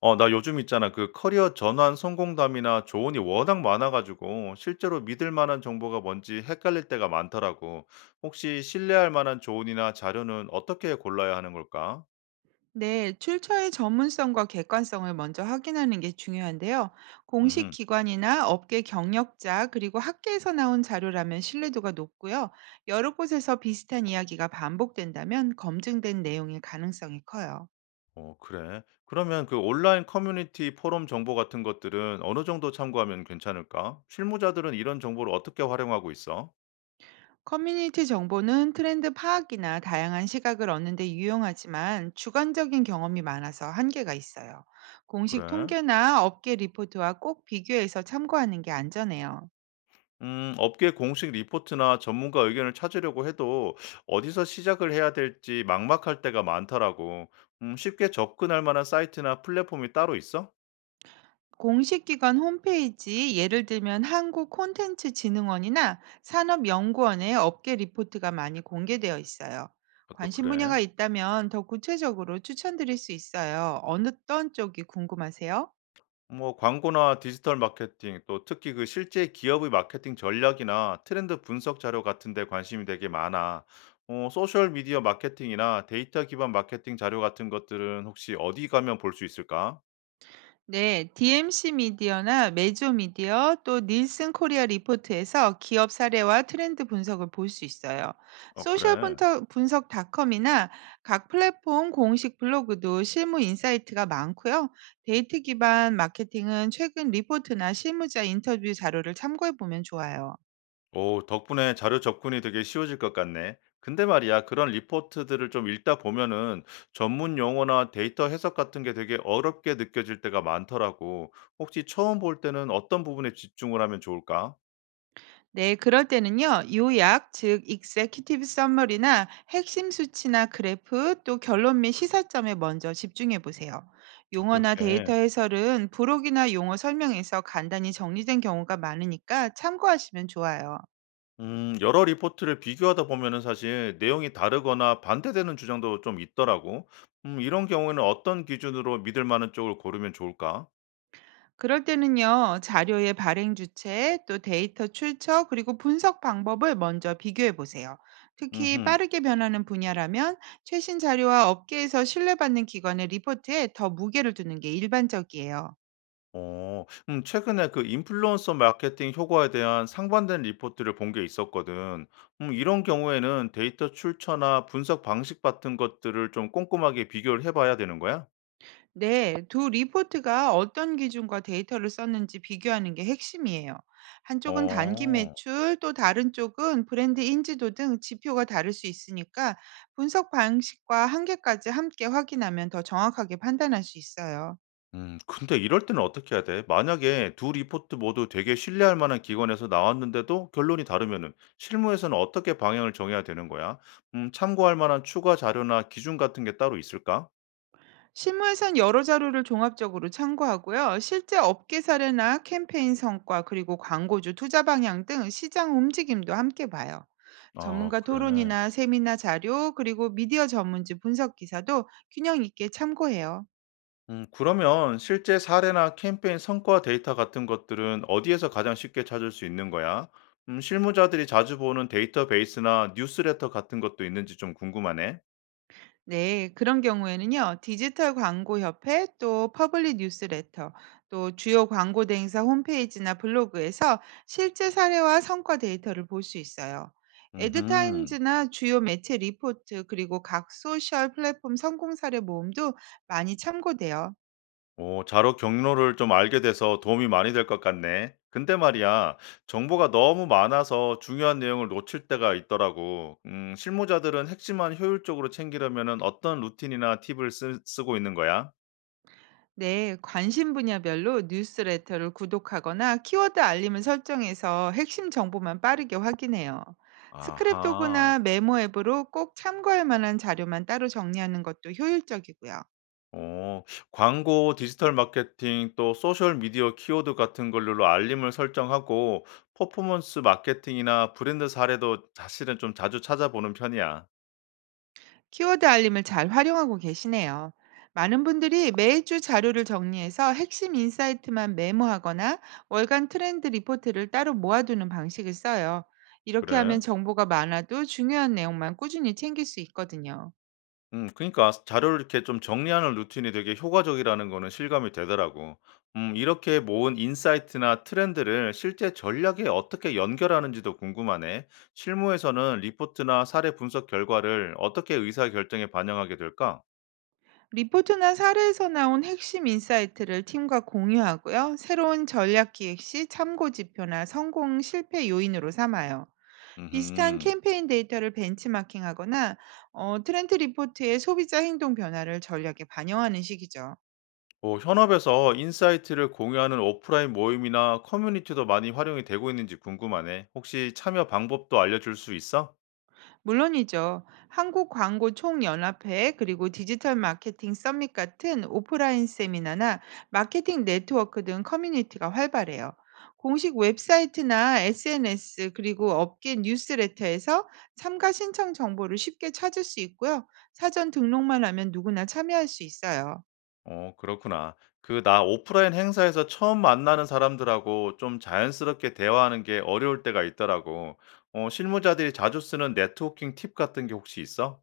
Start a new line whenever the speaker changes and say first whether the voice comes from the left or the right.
left: 나 요즘 있잖아. 그 커리어 전환 성공담이나 조언이 워낙 많아가지고 실제로 믿을 만한 정보가 뭔지 헷갈릴 때가 많더라고. 혹시 신뢰할 만한 조언이나 자료는 어떻게 골라야 하는 걸까?
right: 네, 출처의 전문성과 객관성을 먼저 확인하는 게 중요한데요. 공식
left: 음.
right: 기관이나 업계 경력자, 그리고 학계에서 나온 자료라면 신뢰도가 높고요. 여러 곳에서 비슷한 이야기가 반복된다면 검증된 내용일 가능성이 커요.
left: 그래. 그러면 그 온라인 커뮤니티 포럼 정보 같은 것들은 어느 정도 참고하면 괜찮을까? 실무자들은 이런 정보를 어떻게 활용하고 있어?
right: 커뮤니티 정보는 트렌드 파악이나 다양한 시각을 얻는 데 유용하지만 주관적인 경험이 많아서 한계가 있어요. 공식
left: 그래.
right: 통계나 업계 리포트와 꼭 비교해서 참고하는 게 안전해요.
left: 업계 공식 리포트나 전문가 의견을 찾으려고 해도 어디서 시작을 해야 될지 막막할 때가 많더라고. 쉽게 접근할 만한 사이트나 플랫폼이 따로 있어?
right: 공식 기관 홈페이지, 예를 들면 한국 콘텐츠 진흥원이나 산업연구원의 업계 리포트가 많이 공개되어 있어요.
left: 아, 또
right: 관심
left: 그래.
right: 분야가 있다면 더 구체적으로 추천드릴 수 있어요. 어느 어떤 쪽이 궁금하세요?
left: 뭐 광고나 디지털 마케팅, 또 특히 그 실제 기업의 마케팅 전략이나 트렌드 분석 자료 같은 데 관심이 되게 많아. 소셜 미디어 마케팅이나 데이터 기반 마케팅 자료 같은 것들은 혹시 어디 가면 볼 수 있을까?
right: 네, DMC 미디어나 메조 미디어 또 닐슨 코리아 리포트에서 기업 사례와 트렌드 분석을 볼 수 있어요. 소셜
left: 그래.
right: 분석, 분석닷컴이나 각 플랫폼 공식 블로그도 실무 인사이트가 많고요. 데이트 기반 마케팅은 최근 리포트나 실무자 인터뷰 자료를 참고해 보면 좋아요.
left: 오, 덕분에 자료 접근이 되게 쉬워질 것 같네. 근데 말이야, 그런 리포트들을 좀 읽다 보면은 전문 용어나 데이터 해석 같은 게 되게 어렵게 느껴질 때가 많더라고. 혹시 처음 볼 때는 어떤 부분에 집중을 하면 좋을까?
right: 네, 그럴 때는요, 요약, 즉, executive summary나 핵심 수치나 그래프, 또 결론 및 시사점에 먼저 집중해 보세요.
left: 아,
right: 용어나 데이터
left: 그렇게.
right: 해설은 부록이나 용어 설명에서 간단히 정리된 경우가 많으니까 참고하시면 좋아요.
left: 여러 리포트를 비교하다 보면은 사실 내용이 다르거나 반대되는 주장도 좀 있더라고. 이런 경우에는 어떤 기준으로 믿을 만한 쪽을 고르면 좋을까?
right: 그럴 때는요, 자료의 발행 주체, 또 데이터 출처, 그리고 분석 방법을 먼저 비교해 보세요. 특히
left: 음
right: 빠르게 변하는 분야라면 최신 자료와 업계에서 신뢰받는 기관의 리포트에 더 무게를 두는 게 일반적이에요.
left: 최근에 그 인플루언서 마케팅 효과에 대한 상반된 리포트를 본 게 있었거든. 이런 경우에는 데이터 출처나 분석 방식 같은 것들을 좀 꼼꼼하게 비교를 해봐야 되는 거야?
right: 네, 두 리포트가 어떤 기준과 데이터를 썼는지 비교하는 게 핵심이에요. 한쪽은 단기
left: 어,
right: 매출, 또 다른 쪽은 브랜드 인지도 등 지표가 다를 수 있으니까 분석 방식과 한계까지 함께 확인하면 더 정확하게 판단할 수 있어요.
left: 근데 이럴 때는 어떻게 해야 돼? 만약에 두 리포트 모두 되게 신뢰할 만한 기관에서 나왔는데도 결론이 다르면은 실무에서는 어떻게 방향을 정해야 되는 거야? 참고할 만한 추가 자료나 기준 같은 게 따로 있을까?
right: 실무에선 여러 자료를 종합적으로 참고하고요. 실제 업계 사례나 캠페인 성과 그리고 광고주 투자 방향 등 시장 움직임도 함께 봐요.
left: 아,
right: 전문가
left: 그래.
right: 토론이나 세미나 자료 그리고 미디어 전문지 분석 기사도 균형 있게 참고해요.
left: 그러면 실제 사례나 캠페인 성과 데이터 같은 것들은 어디에서 가장 쉽게 찾을 수 있는 거야? 실무자들이 자주 보는 데이터베이스나 뉴스레터 같은 것도 있는지 좀 궁금하네.
right: 네, 그런 경우에는요, 디지털 광고 협회, 또 퍼블릭 뉴스레터, 또 주요 광고 대행사 홈페이지나 블로그에서 실제 사례와 성과 데이터를 볼 수 있어요.
left: 음.
right: 애드타임즈나 주요 매체 리포트, 그리고 각 소셜 플랫폼 성공 사례 모음도 많이 참고돼요.
left: 오, 자료 경로를 좀 알게 돼서 도움이 많이 될 것 같네. 근데 말이야, 정보가 너무 많아서 중요한 내용을 놓칠 때가 있더라고. 실무자들은 핵심만 효율적으로 챙기려면 어떤 루틴이나 팁을 쓰, 쓰고 있는 거야?
right: 네, 관심 분야별로 뉴스레터를 구독하거나 키워드 알림을 설정해서 핵심 정보만 빠르게 확인해요.
left: 아하.
right: 스크랩도구나 메모 앱으로 꼭 참고할 만한 자료만 따로 정리하는 것도 효율적이고요.
left: 어. 광고, 디지털 마케팅 또 소셜 미디어 키워드 같은 걸로 알림을 설정하고 퍼포먼스 마케팅이나 브랜드 사례도 사실은 좀 자주 찾아보는 편이야.
right: 키워드 알림을 잘 활용하고 계시네요. 많은 분들이 매주 자료를 정리해서 핵심 인사이트만 메모하거나 월간 트렌드 리포트를 따로 모아두는 방식을 써요. 이렇게
left: 그래?
right: 하면 정보가 많아도 중요한 내용만 꾸준히 챙길 수 있거든요.
left: 그니까 자료를 이렇게 좀 정리하는 루틴이 되게 효과적이라는 거는 실감이 되더라고. 이렇게 모은 인사이트나 트렌드를 실제 전략에 어떻게 연결하는지도 궁금하네. 실무에서는 리포트나 사례 분석 결과를 어떻게 의사결정에 반영하게 될까?
right: 리포트나 사례에서 나온 핵심 인사이트를 팀과 공유하고요. 새로운 전략 기획 시 참고 지표나 성공 실패 요인으로 삼아요. 비슷한
left: 음흠.
right: 캠페인 데이터를 벤치마킹 하거나 트렌드 리포트의 소비자 행동 변화를 전략에 반영하는 식이죠.
left: 뭐 현업에서 인사이트를 공유하는 오프라인 모임이나 커뮤니티도 많이 활용이 되고 있는지 궁금하네. 혹시 참여 방법도 알려줄 수 있어?
right: 물론이죠. 한국광고총연합회 그리고 디지털 마케팅 서밋 같은 오프라인 세미나나 마케팅 네트워크 등 커뮤니티가 활발해요. 공식 웹사이트나 SNS 그리고 업계 뉴스레터에서 참가 신청 정보를 쉽게 찾을 수 있고요. 사전 등록만 하면 누구나 참여할 수 있어요.
left: 그렇구나. 나 오프라인 행사에서 처음 만나는 사람들하고 좀 자연스럽게 대화하는 게 어려울 때가 있더라고. 실무자들이 자주 쓰는 네트워킹 팁 같은 게 혹시 있어?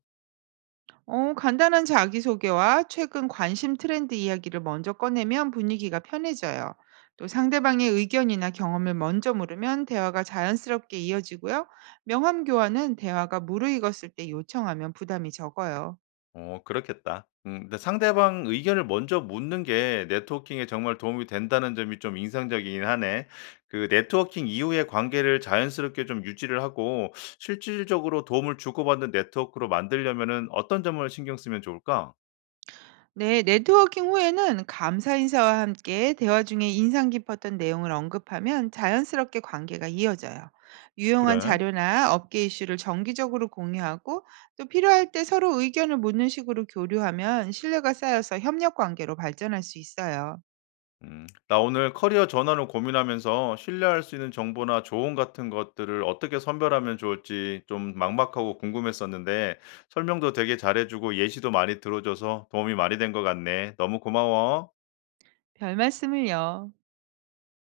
right: 간단한 자기소개와 최근 관심 트렌드 이야기를 먼저 꺼내면 분위기가 편해져요. 또 상대방의 의견이나 경험을 먼저 물으면 대화가 자연스럽게 이어지고요. 명함 교환은 대화가 무르익었을 때 요청하면 부담이 적어요.
left: 그렇겠다. 근데 상대방 의견을 먼저 묻는 게 네트워킹에 정말 도움이 된다는 점이 좀 인상적이긴 하네. 그 네트워킹 이후의 관계를 자연스럽게 좀 유지를 하고 실질적으로 도움을 주고받는 네트워크로 만들려면은 어떤 점을 신경 쓰면 좋을까?
right: 네, 네트워킹 후에는 감사 인사와 함께 대화 중에 인상 깊었던 내용을 언급하면 자연스럽게 관계가 이어져요. 유용한
left: 그래.
right: 자료나 업계 이슈를 정기적으로 공유하고 또 필요할 때 서로 의견을 묻는 식으로 교류하면 신뢰가 쌓여서 협력 관계로 발전할 수 있어요.
left: 나 오늘 커리어 전환을 고민하면서 신뢰할 수 있는 정보나 조언 같은 것들을 어떻게 선별하면 좋을지 좀 막막하고 궁금했었는데 설명도 되게 잘해주고 예시도 많이 들어줘서 도움이 많이 된 것 같네. 너무 고마워.
right: 별 말씀을요.